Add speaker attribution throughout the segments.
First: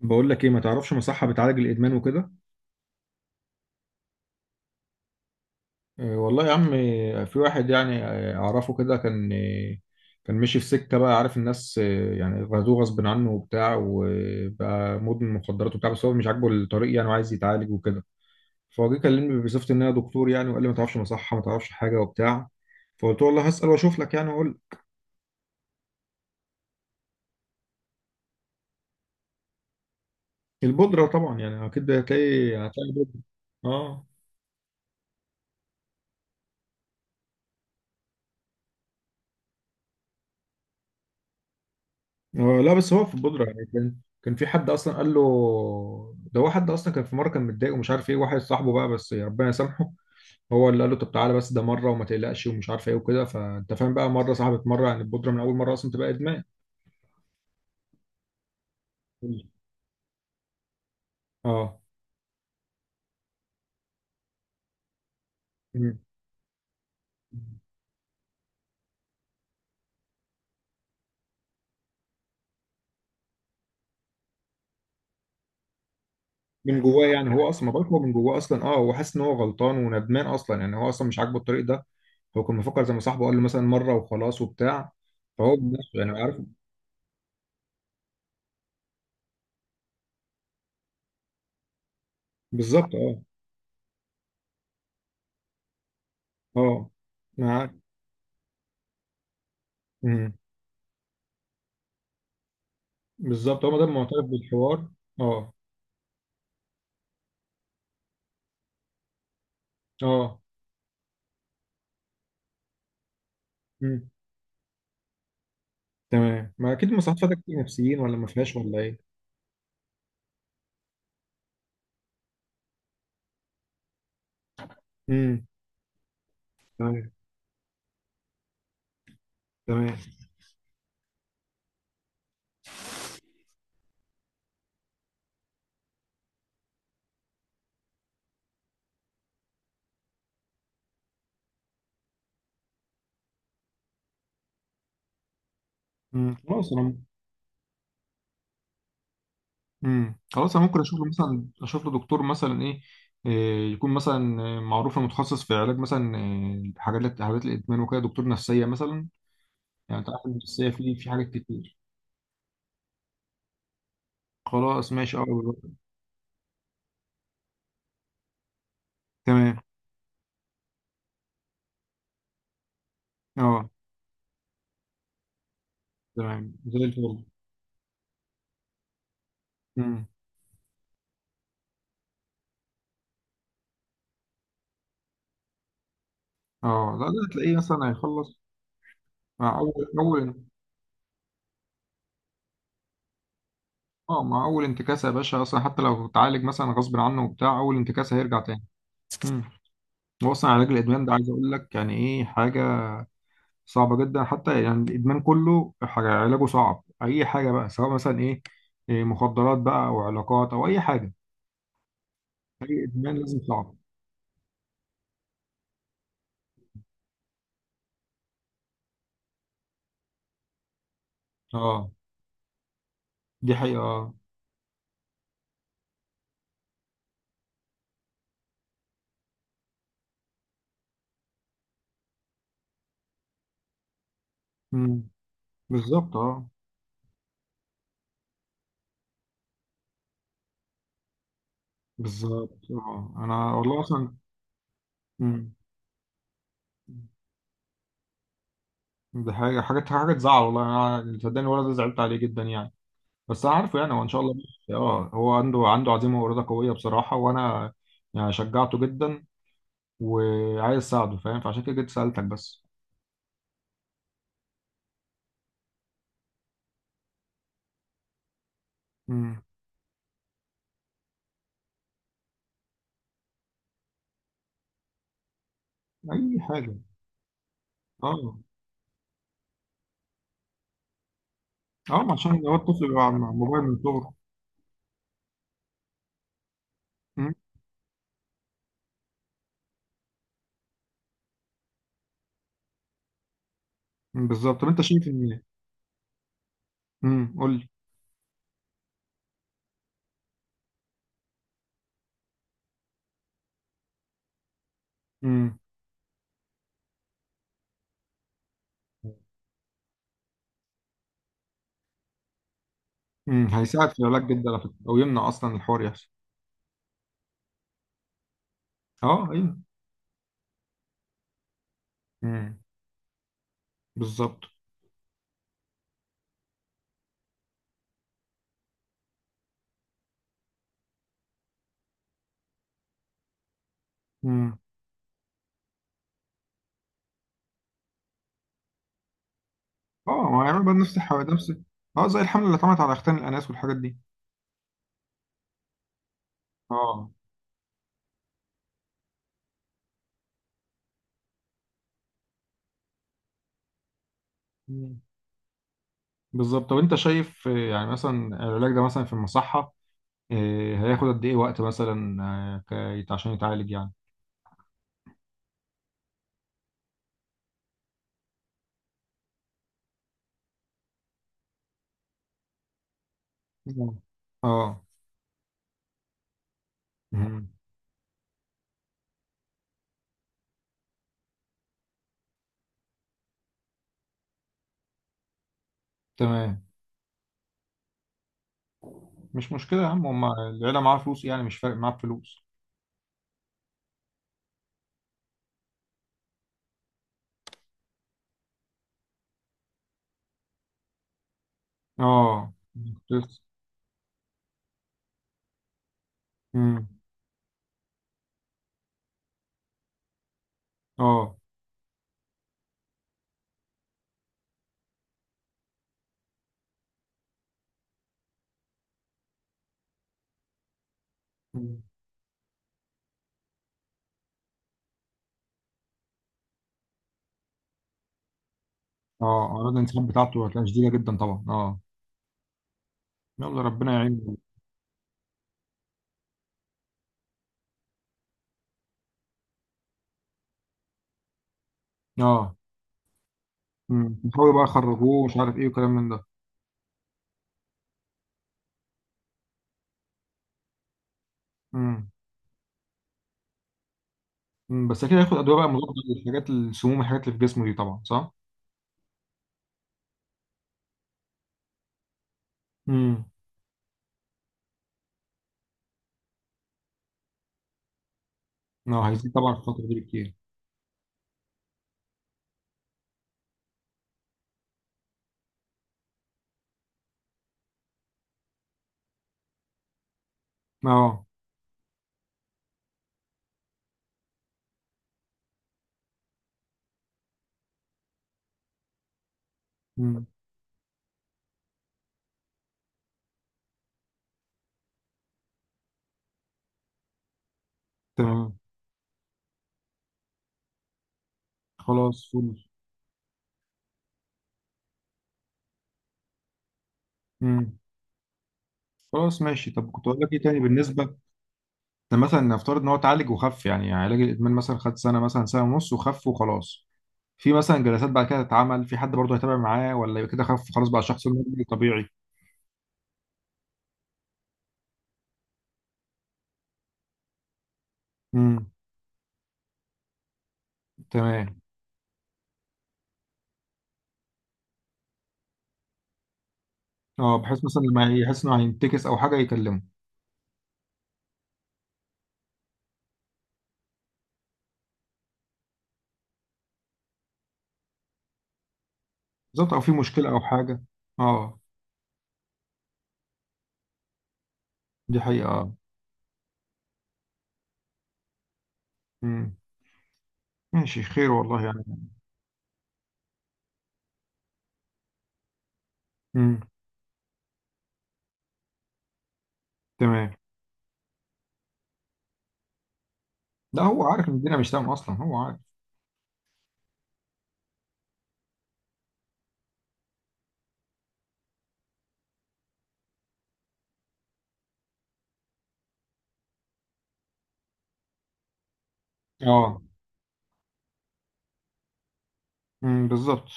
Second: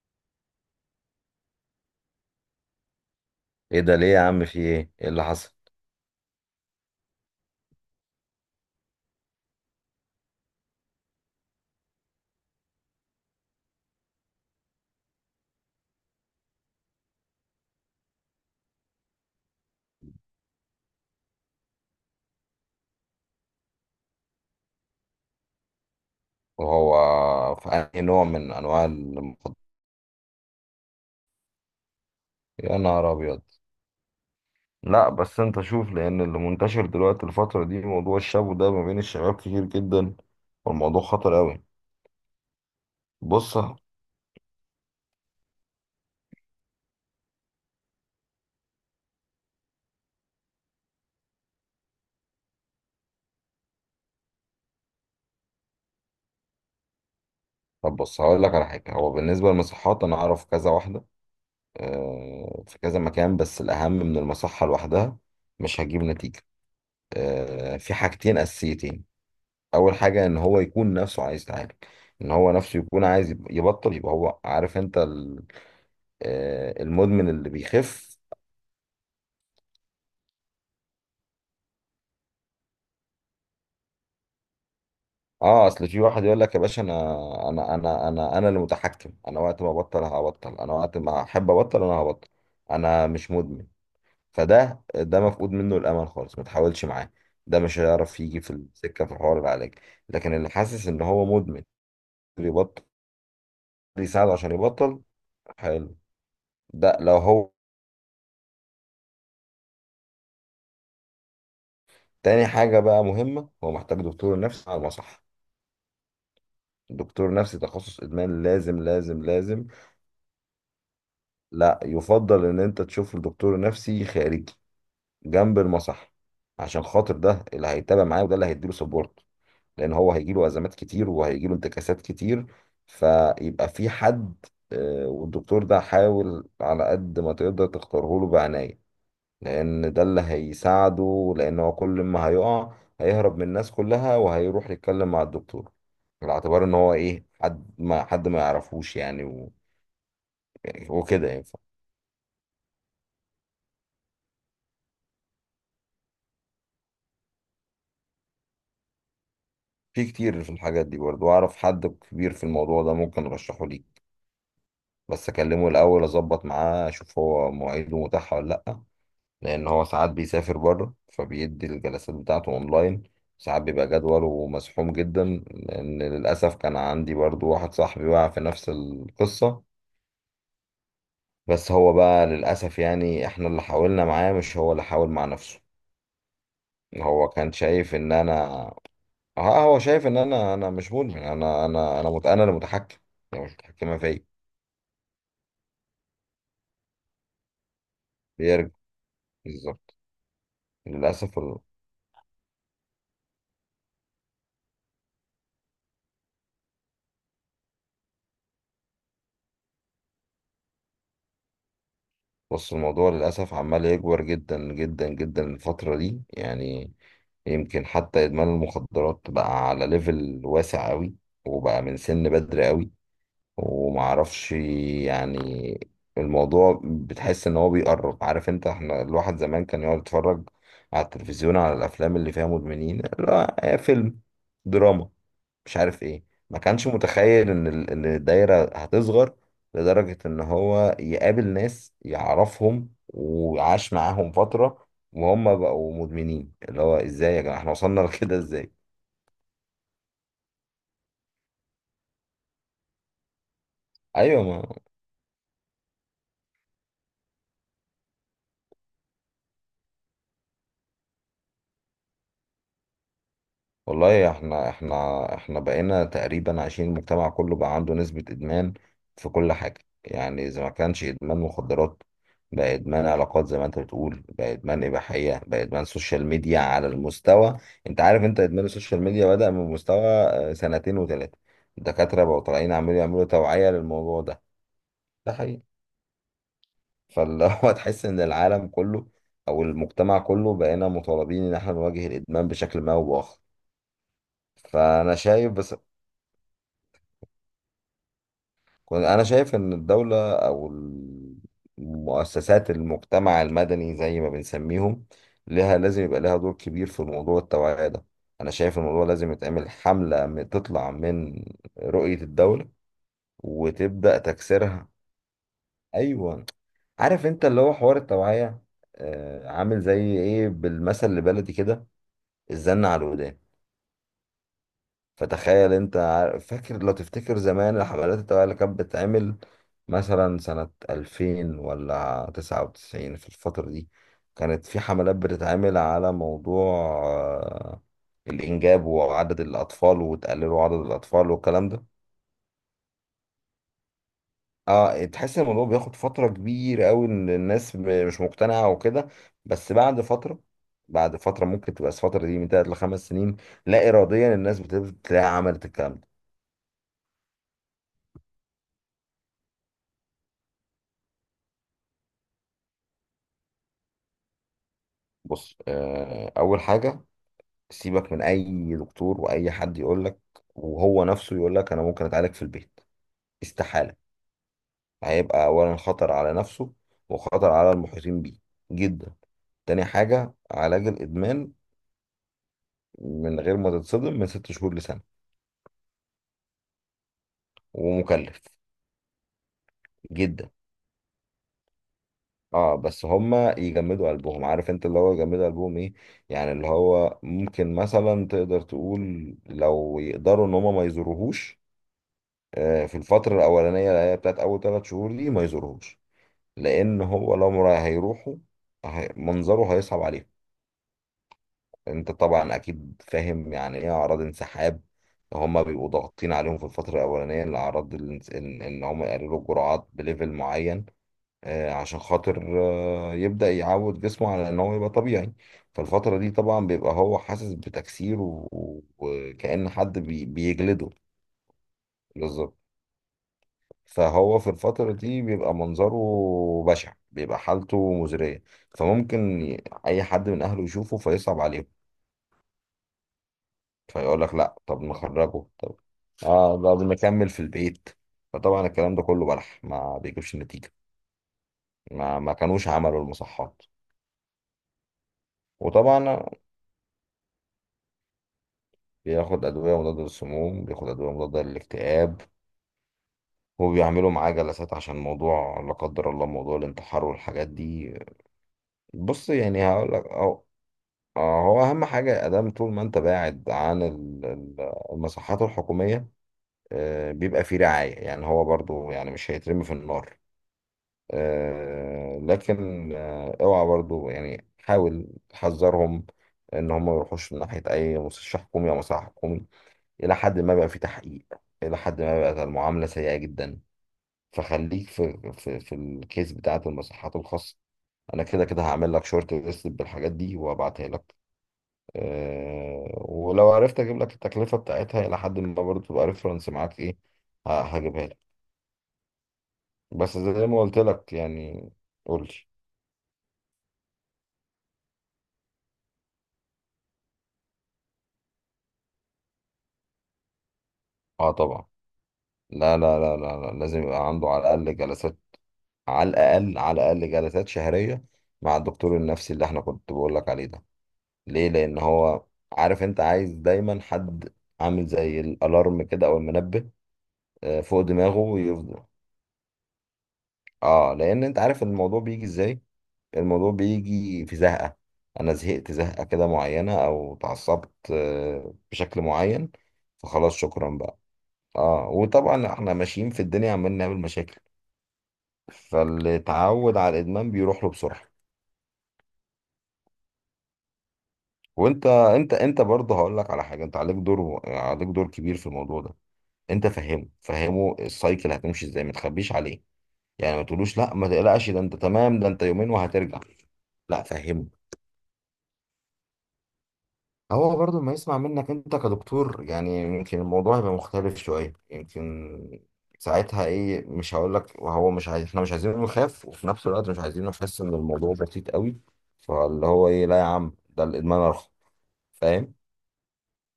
Speaker 1: بقول لك ايه، ما تعرفش مصحة بتعالج الادمان وكده.
Speaker 2: ايه ده ليه يا عم؟ في ايه اللي حصل؟
Speaker 1: إيه والله يا عم، في واحد يعني، اعرفه كده، كان ماشي في سكه، بقى عارف الناس، يعني غزوه غصب عنه وبتاع، وبقى مدمن مخدرات وبتاع، بس هو مش عاجبه الطريق يعني، وعايز يتعالج وكده. فهو جه كلمني بصفتي ان انا دكتور يعني، وقال لي ما تعرفش مصحه، ما تعرفش حاجه وبتاع. فقلت له والله هسال واشوف لك يعني، واقول لك.
Speaker 2: وهو في انهي نوع من انواع المخدرات؟
Speaker 1: البودره طبعا، يعني اكيد
Speaker 2: يا
Speaker 1: هتلاقي
Speaker 2: نهار
Speaker 1: بودره.
Speaker 2: ابيض!
Speaker 1: اه.
Speaker 2: لا بس انت شوف، لان اللي منتشر دلوقتي الفتره دي موضوع الشابو ده ما بين الشباب كتير جدا، والموضوع خطر قوي.
Speaker 1: لا، بس هو في البودرة
Speaker 2: بص.
Speaker 1: يعني، كان في حد اصلا قال له. ده هو حد اصلا، كان في مره كان متضايق ومش عارف ايه، واحد صاحبه بقى، بس ربنا يسامحه. هو اللي قال له طب تعالى، بس ده مره وما تقلقش ومش عارف ايه وكده. فانت فاهم بقى، مره صاحبت مره يعني البودرة، من اول مره اصلا تبقى ادمان.
Speaker 2: طب بص، هقول لك على حاجه. هو بالنسبه للمصحات انا اعرف كذا واحده.
Speaker 1: اه.
Speaker 2: في كذا مكان، بس الاهم من المصحه لوحدها مش
Speaker 1: مم.
Speaker 2: هجيب نتيجه. في حاجتين اساسيتين. اول حاجه ان هو يكون نفسه عايز يتعالج، ان هو نفسه يكون عايز يبطل. يبقى هو عارف، انت
Speaker 1: من جواه
Speaker 2: المدمن
Speaker 1: يعني، هو
Speaker 2: اللي
Speaker 1: اصلا ما بالك، هو من
Speaker 2: بيخف.
Speaker 1: جواه اصلا، اه، هو حاسس ان هو غلطان وندمان اصلا يعني، هو اصلا مش عاجبه الطريق ده. هو كان مفكر زي ما صاحبه قال له، مثلا مره وخلاص وبتاع. فهو
Speaker 2: اه، اصل
Speaker 1: بنفسه
Speaker 2: في
Speaker 1: يعني
Speaker 2: واحد
Speaker 1: عارف.
Speaker 2: يقول لك يا باشا، انا اللي متحكم، انا وقت ما ابطل هبطل، انا وقت ما احب ابطل انا هبطل،
Speaker 1: بالظبط
Speaker 2: انا
Speaker 1: اه.
Speaker 2: مش مدمن. فده مفقود منه الامل خالص، ما تحاولش
Speaker 1: اه،
Speaker 2: معاه. ده
Speaker 1: معاك.
Speaker 2: مش هيعرف يجي في السكه في حوار العلاج. لكن اللي حاسس ان هو مدمن يبطل،
Speaker 1: بالظبط، هو ما دام معترف
Speaker 2: يساعده عشان
Speaker 1: بالحوار.
Speaker 2: يبطل.
Speaker 1: اه.
Speaker 2: حلو. ده لو هو.
Speaker 1: اه.
Speaker 2: تاني حاجة بقى مهمة، هو محتاج
Speaker 1: امم
Speaker 2: دكتور نفسي على المصح.
Speaker 1: تمام، ما اكيد المصحات فيها
Speaker 2: دكتور نفسي
Speaker 1: دكاتره
Speaker 2: تخصص
Speaker 1: نفسيين، ولا ما
Speaker 2: إدمان،
Speaker 1: فيهاش، ولا
Speaker 2: لازم
Speaker 1: ايه؟
Speaker 2: لازم لازم. لا، يفضل إن أنت تشوف دكتور نفسي خارجي
Speaker 1: امم
Speaker 2: جنب المصح، عشان
Speaker 1: تمام.
Speaker 2: خاطر ده اللي هيتابع معاه، وده اللي هيديله سبورت. لأن
Speaker 1: تمام.
Speaker 2: هو هيجيله أزمات كتير، وهيجيله انتكاسات كتير، فيبقى في حد. والدكتور ده حاول على قد ما تقدر تختاره له بعناية، لان ده اللي هيساعده، لان هو كل ما هيقع هيهرب من الناس كلها وهيروح يتكلم مع الدكتور، على اعتبار
Speaker 1: خلاص
Speaker 2: ان هو
Speaker 1: انا.
Speaker 2: ايه، حد ما يعرفوش يعني
Speaker 1: خلاص انا ممكن
Speaker 2: يعني وكده ينفع.
Speaker 1: اشوف له دكتور مثلا ايه. إيه، يكون مثلا معروف متخصص في علاج مثلا، حاجات، حالات الادمان وكده، دكتور نفسيه مثلا. يعني
Speaker 2: في
Speaker 1: انت عارف إن
Speaker 2: كتير، في
Speaker 1: النفسيه
Speaker 2: الحاجات
Speaker 1: في
Speaker 2: دي
Speaker 1: في حاجات
Speaker 2: برضه اعرف
Speaker 1: كتير.
Speaker 2: حد كبير في الموضوع ده ممكن ارشحه ليك.
Speaker 1: خلاص ماشي اه.
Speaker 2: بس اكلمه الاول اظبط معاه، اشوف هو مواعيده متاحه ولا لا،
Speaker 1: تمام.
Speaker 2: لان هو ساعات بيسافر بره فبيدي الجلسات بتاعته اونلاين، ساعات
Speaker 1: اه.
Speaker 2: بيبقى جدوله مزحوم جدا. لان
Speaker 1: تمام
Speaker 2: للاسف كان
Speaker 1: زي
Speaker 2: عندي
Speaker 1: الفل.
Speaker 2: برضو واحد صاحبي وقع في نفس القصه،
Speaker 1: امم
Speaker 2: بس هو بقى للأسف يعني احنا اللي حاولنا معاه، مش هو اللي حاول مع نفسه.
Speaker 1: اه، لا، ده
Speaker 2: هو كان
Speaker 1: هتلاقيه مثلا
Speaker 2: شايف ان
Speaker 1: هيخلص.
Speaker 2: انا
Speaker 1: مع
Speaker 2: ها، هو
Speaker 1: اول
Speaker 2: شايف ان
Speaker 1: اول
Speaker 2: انا، انا مش مدمن انا انا اللي متحكم، يعني مش متحكمة
Speaker 1: اه،
Speaker 2: فيا.
Speaker 1: مع اول انتكاسه يا باشا، اصلا حتى لو اتعالج مثلا غصب عنه وبتاع، اول انتكاسه هيرجع تاني.
Speaker 2: بيرجع،
Speaker 1: امم
Speaker 2: بالظبط.
Speaker 1: هو اصلا علاج الادمان ده، عايز
Speaker 2: للأسف
Speaker 1: اقول لك يعني ايه، حاجه صعبه جدا، حتى يعني الادمان كله، حاجه علاجه صعب، اي حاجه بقى، سواء مثلا إيه، مخدرات بقى، او علاقات، او اي حاجه.
Speaker 2: بص،
Speaker 1: اي
Speaker 2: الموضوع
Speaker 1: ادمان لازم
Speaker 2: للأسف
Speaker 1: صعب.
Speaker 2: عمال يكبر جدا جدا جدا الفترة دي، يعني يمكن حتى إدمان المخدرات بقى على ليفل واسع قوي، وبقى
Speaker 1: اه.
Speaker 2: من سن بدري قوي.
Speaker 1: دي حقيقه اه.
Speaker 2: ومعرفش يعني، الموضوع بتحس ان هو بيقرب. عارف انت، احنا الواحد زمان كان يقعد يتفرج على التلفزيون على الافلام اللي فيها مدمنين، لا هي فيلم
Speaker 1: امم
Speaker 2: دراما مش عارف
Speaker 1: بالظبط
Speaker 2: ايه،
Speaker 1: اه.
Speaker 2: ما كانش متخيل ان ان الدايرة هتصغر لدرجة ان هو يقابل ناس
Speaker 1: بالظبط
Speaker 2: يعرفهم
Speaker 1: اه، انا والله
Speaker 2: وعاش
Speaker 1: اصلا.
Speaker 2: معاهم فترة
Speaker 1: امم
Speaker 2: وهم بقوا مدمنين. اللي هو ازاي يا جماعة احنا وصلنا لكده، ازاي؟
Speaker 1: دي حاجه حاجه حاجه تزعل، والله انا، صدقني الولد ده زعلت عليه جدا يعني. بس عارفه يعني، هو ان شاء الله
Speaker 2: ايوه. ما
Speaker 1: ماشي. اه، هو عنده عزيمه واراده قويه بصراحه، وانا يعني شجعته جدا، وعايز اساعده فاهم، فعشان كده جيت سالتك بس.
Speaker 2: والله احنا، احنا بقينا تقريبا عايشين المجتمع كله بقى عنده نسبة ادمان في
Speaker 1: امم
Speaker 2: كل حاجة، يعني اذا ما كانش ادمان مخدرات بقى ادمان علاقات زي ما انت بتقول، بقى ادمان اباحية، بقى ادمان سوشيال
Speaker 1: اي
Speaker 2: ميديا
Speaker 1: حاجه.
Speaker 2: على المستوى. انت عارف
Speaker 1: اه.
Speaker 2: انت، ادمان السوشيال ميديا بدأ من مستوى سنتين وثلاثة.
Speaker 1: اه،
Speaker 2: الدكاترة
Speaker 1: عشان
Speaker 2: بقوا
Speaker 1: هو
Speaker 2: طالعين
Speaker 1: الطفل
Speaker 2: عمالين
Speaker 1: بيبقى على
Speaker 2: يعملوا
Speaker 1: الموبايل
Speaker 2: توعية
Speaker 1: من صغره.
Speaker 2: للموضوع ده. ده حقيقي.
Speaker 1: امم
Speaker 2: فاللي هو تحس ان العالم كله او المجتمع كله بقينا مطالبين ان احنا نواجه الادمان بشكل ما او باخر.
Speaker 1: بالظبط. طب انت شايف
Speaker 2: فانا
Speaker 1: ان.
Speaker 2: شايف، بس
Speaker 1: قول لي.
Speaker 2: أنا شايف إن الدولة أو المؤسسات المجتمع المدني زي ما بنسميهم،
Speaker 1: امم
Speaker 2: لها لازم يبقى لها دور كبير في موضوع التوعية ده. أنا شايف الموضوع لازم يتعمل حملة تطلع من رؤية الدولة
Speaker 1: هيساعد في
Speaker 2: وتبدأ
Speaker 1: العلاج جدا على فكره،
Speaker 2: تكسرها.
Speaker 1: او يمنع اصلا الحوار يحصل.
Speaker 2: أيوة، عارف أنت اللي هو حوار التوعية
Speaker 1: اه ايوه.
Speaker 2: عامل زي إيه، بالمثل البلدي كده،
Speaker 1: امم
Speaker 2: الزن على الودان.
Speaker 1: بالظبط.
Speaker 2: فتخيل انت فاكر، لو تفتكر زمان الحفلات التوعية اللي كانت بتتعمل مثلا سنة 2000 ولا 99 في الفترة دي،
Speaker 1: امم
Speaker 2: كانت في حملات بتتعمل على موضوع الإنجاب وعدد الأطفال
Speaker 1: اه، ما
Speaker 2: وتقللوا
Speaker 1: هيعمل
Speaker 2: عدد
Speaker 1: بقى نفس الحوادث،
Speaker 2: الأطفال
Speaker 1: نفس
Speaker 2: والكلام ده.
Speaker 1: اه، زي الحمله اللي اتعملت على اختان الاناث والحاجات دي.
Speaker 2: اه، تحس ان الموضوع بياخد فترة كبيرة قوي،
Speaker 1: اه،
Speaker 2: ان الناس مش مقتنعة وكده، بس بعد فترة ممكن تبقى الفترة دي من 3 لـ5 سنين، لا إراديا الناس بتبدأ تلاقي عملت الكلام ده.
Speaker 1: بالظبط. طب انت شايف يعني مثلا العلاج ده مثلا في المصحة، هياخد قد ايه وقت مثلا، عشان يتعالج يعني.
Speaker 2: بص، اول حاجه سيبك من اي دكتور واي حد يقول لك، وهو نفسه يقول لك انا ممكن اتعالج في البيت، استحاله.
Speaker 1: مم. اه.
Speaker 2: هيبقى اولا خطر على نفسه
Speaker 1: مهم.
Speaker 2: وخطر على المحيطين بيه جدا. تاني حاجه، علاج الادمان من غير ما تتصدم من 6 شهور لسنه،
Speaker 1: تمام.
Speaker 2: ومكلف
Speaker 1: مش مشكلة يا عم، هما
Speaker 2: جدا.
Speaker 1: العيلة معاها فلوس يعني، مش فارق معاها فلوس.
Speaker 2: اه، بس هما يجمدوا قلبهم. عارف انت اللي هو يجمدوا قلبهم ايه، يعني اللي هو ممكن مثلا تقدر تقول لو يقدروا ان هما ما يزوروهوش
Speaker 1: اه.
Speaker 2: في الفترة
Speaker 1: بس.
Speaker 2: الأولانية اللي هي بتاعت أول 3 شهور دي، ما يزورهوش،
Speaker 1: مم.
Speaker 2: لأن هو لو هيروحوا، منظره هيصعب عليهم.
Speaker 1: اه.
Speaker 2: أنت طبعا أكيد فاهم يعني إيه أعراض انسحاب. هما بيبقوا ضاغطين عليهم في الفترة الأولانية الأعراض إن هما يقللوا الجرعات بليفل معين
Speaker 1: مم.
Speaker 2: عشان خاطر يبدأ يعود جسمه على إن هو يبقى طبيعي. فالفترة دي طبعا بيبقى هو حاسس بتكسير
Speaker 1: اه،
Speaker 2: وكأن
Speaker 1: أعراض
Speaker 2: حد
Speaker 1: الانسحاب بتاعته هتلاقيها شديدة
Speaker 2: بيجلده.
Speaker 1: جدا طبعا، اه، يلا ربنا يعينه.
Speaker 2: فهو في الفترة دي بيبقى منظره بشع، بيبقى حالته مزرية، فممكن أي حد من أهله يشوفه فيصعب عليهم،
Speaker 1: اه. مم.
Speaker 2: فيقول لك
Speaker 1: يحاولوا
Speaker 2: لا
Speaker 1: بقى
Speaker 2: طب
Speaker 1: يخرجوه، ومش
Speaker 2: نخرجه،
Speaker 1: عارف ايه،
Speaker 2: طب
Speaker 1: وكلام من ده.
Speaker 2: طب نكمل في البيت. فطبعا الكلام ده كله بلح، ما بيجيبش نتيجة
Speaker 1: مم.
Speaker 2: ما كانوش عملوا المصحات.
Speaker 1: مم. بس أكيد هياخد أدوية بقى مضادة
Speaker 2: وطبعا
Speaker 1: للحاجات، السموم، الحاجات اللي في جسمه دي طبعا، صح؟
Speaker 2: بياخد أدوية مضادة للسموم، بياخد أدوية مضادة للاكتئاب،
Speaker 1: مم.
Speaker 2: وبيعملوا معاه جلسات عشان موضوع لا قدر الله موضوع الانتحار والحاجات دي.
Speaker 1: اه،
Speaker 2: بص
Speaker 1: هيزيد طبعا في
Speaker 2: يعني
Speaker 1: الفترة
Speaker 2: هقول
Speaker 1: دي
Speaker 2: لك،
Speaker 1: بكتير.
Speaker 2: هو أهم حاجة أدام، طول ما أنت بعد عن المساحات الحكومية بيبقى فيه رعاية، يعني هو برضو يعني مش هيترمي في النار.
Speaker 1: اه.
Speaker 2: لكن اوعى برضو يعني، حاول تحذرهم إن هم ما يروحوش من ناحية أي مستشفى حكومي أو مصحة حكومي، إلى
Speaker 1: مم.
Speaker 2: حد ما بقى فيه تحقيق، إلى حد ما بقت المعاملة سيئة جدا. فخليك في في الكيس بتاعة المساحات الخاصة. أنا كده
Speaker 1: تمام.
Speaker 2: كده هعمل لك شورت ليست بالحاجات دي وأبعتها لك.
Speaker 1: خلاص فل.
Speaker 2: ولو عرفت اجيب لك التكلفه بتاعتها الى حد ما برضه، تبقى ريفرنس معاك ايه،
Speaker 1: مم.
Speaker 2: هجيبها لك.
Speaker 1: خلاص ماشي، طب كنت
Speaker 2: بس
Speaker 1: اقول لك ايه
Speaker 2: زي ما
Speaker 1: تاني
Speaker 2: قلت لك
Speaker 1: بالنسبة،
Speaker 2: يعني.
Speaker 1: ده
Speaker 2: قول لي.
Speaker 1: مثلا نفترض ان هو اتعالج وخف، يعني علاج الادمان مثلا خد سنة، مثلا سنة ونص وخف وخلاص. في مثلا جلسات بعد كده تتعمل؟ في حد برضه هيتابع معاه، ولا يبقى كده خف خلاص، بقى شخص
Speaker 2: اه
Speaker 1: نورمالي
Speaker 2: طبعا.
Speaker 1: طبيعي؟
Speaker 2: لا لا لا لا لا، لازم يبقى عنده على الاقل جلسات، على الاقل جلسات شهريه مع
Speaker 1: امم
Speaker 2: الدكتور النفسي اللي احنا كنت بقول لك عليه ده. ليه؟
Speaker 1: تمام.
Speaker 2: لان هو، عارف انت، عايز دايما حد عامل زي الالارم كده او المنبه
Speaker 1: اه، بحيث
Speaker 2: فوق
Speaker 1: مثلا لما
Speaker 2: دماغه
Speaker 1: يحس انه
Speaker 2: يفضل.
Speaker 1: هينتكس او حاجة يكلمه.
Speaker 2: اه، لان انت عارف الموضوع بيجي ازاي. الموضوع بيجي في زهقة، أنا زهقت زهقة كده معينة أو اتعصبت بشكل معين،
Speaker 1: بالظبط، او في مشكلة
Speaker 2: فخلاص
Speaker 1: او
Speaker 2: شكرا
Speaker 1: حاجة.
Speaker 2: بقى.
Speaker 1: اه،
Speaker 2: اه، وطبعا احنا ماشيين في الدنيا عمالين نعمل مشاكل،
Speaker 1: دي حقيقة اه.
Speaker 2: فاللي اتعود على الإدمان بيروح له بسرعة.
Speaker 1: مم. ماشي، خير والله يعني.
Speaker 2: وانت، انت برضه هقول لك على حاجة، انت عليك دور، عليك دور كبير في الموضوع ده.
Speaker 1: امم
Speaker 2: انت فهمه، فهمه السايكل هتمشي ازاي، ما تخبيش عليه،
Speaker 1: تمام.
Speaker 2: يعني ما تقولوش لا ما تقلقش ده انت تمام، ده انت يومين وهترجع،
Speaker 1: لا، هو
Speaker 2: لا
Speaker 1: عارف ان الدنيا
Speaker 2: فهمه.
Speaker 1: مش تمام اصلا، هو عارف.
Speaker 2: هو برضو ما يسمع منك انت كدكتور، يعني يمكن الموضوع يبقى مختلف شوية، يمكن ساعتها ايه، مش هقول لك وهو مش عايز، احنا مش عايزينه يخاف، وفي نفس الوقت مش عايزينه يحس ان الموضوع بسيط قوي، فاللي
Speaker 1: اه.
Speaker 2: هو ايه، لا يا عم ده الادمان ارخص، فاهم.
Speaker 1: بالظبط.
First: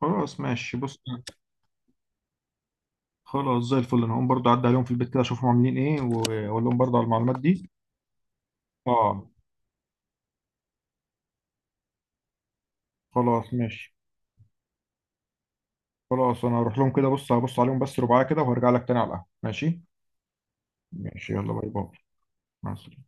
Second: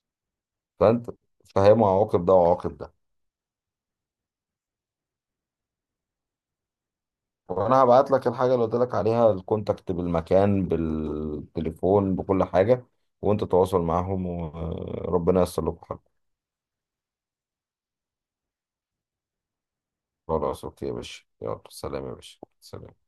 Speaker 1: خلاص ماشي، بص.
Speaker 2: فانت فاهم عواقب ده وعواقب ده.
Speaker 1: خلاص زي الفل، انا هقوم برضه اعدي عليهم في البيت كده، اشوفهم عاملين ايه واقول لهم برضه على المعلومات دي.
Speaker 2: وانا هبعت لك الحاجة اللي قلت لك
Speaker 1: اه.
Speaker 2: عليها، الكونتاكت بالمكان بالتليفون بكل حاجة، وانت
Speaker 1: خلاص
Speaker 2: تواصل
Speaker 1: ماشي.
Speaker 2: معاهم وربنا ييسر لكم حاجة.
Speaker 1: خلاص انا هروح لهم كده، بص هبص عليهم بس رباعية كده، وهرجع لك تاني على القهوة، ماشي.
Speaker 2: خلاص، اوكي يا باشا،
Speaker 1: ماشي يلا،
Speaker 2: يلا
Speaker 1: باي باي.
Speaker 2: سلام يا باشا،
Speaker 1: مع السلامة.
Speaker 2: سلام.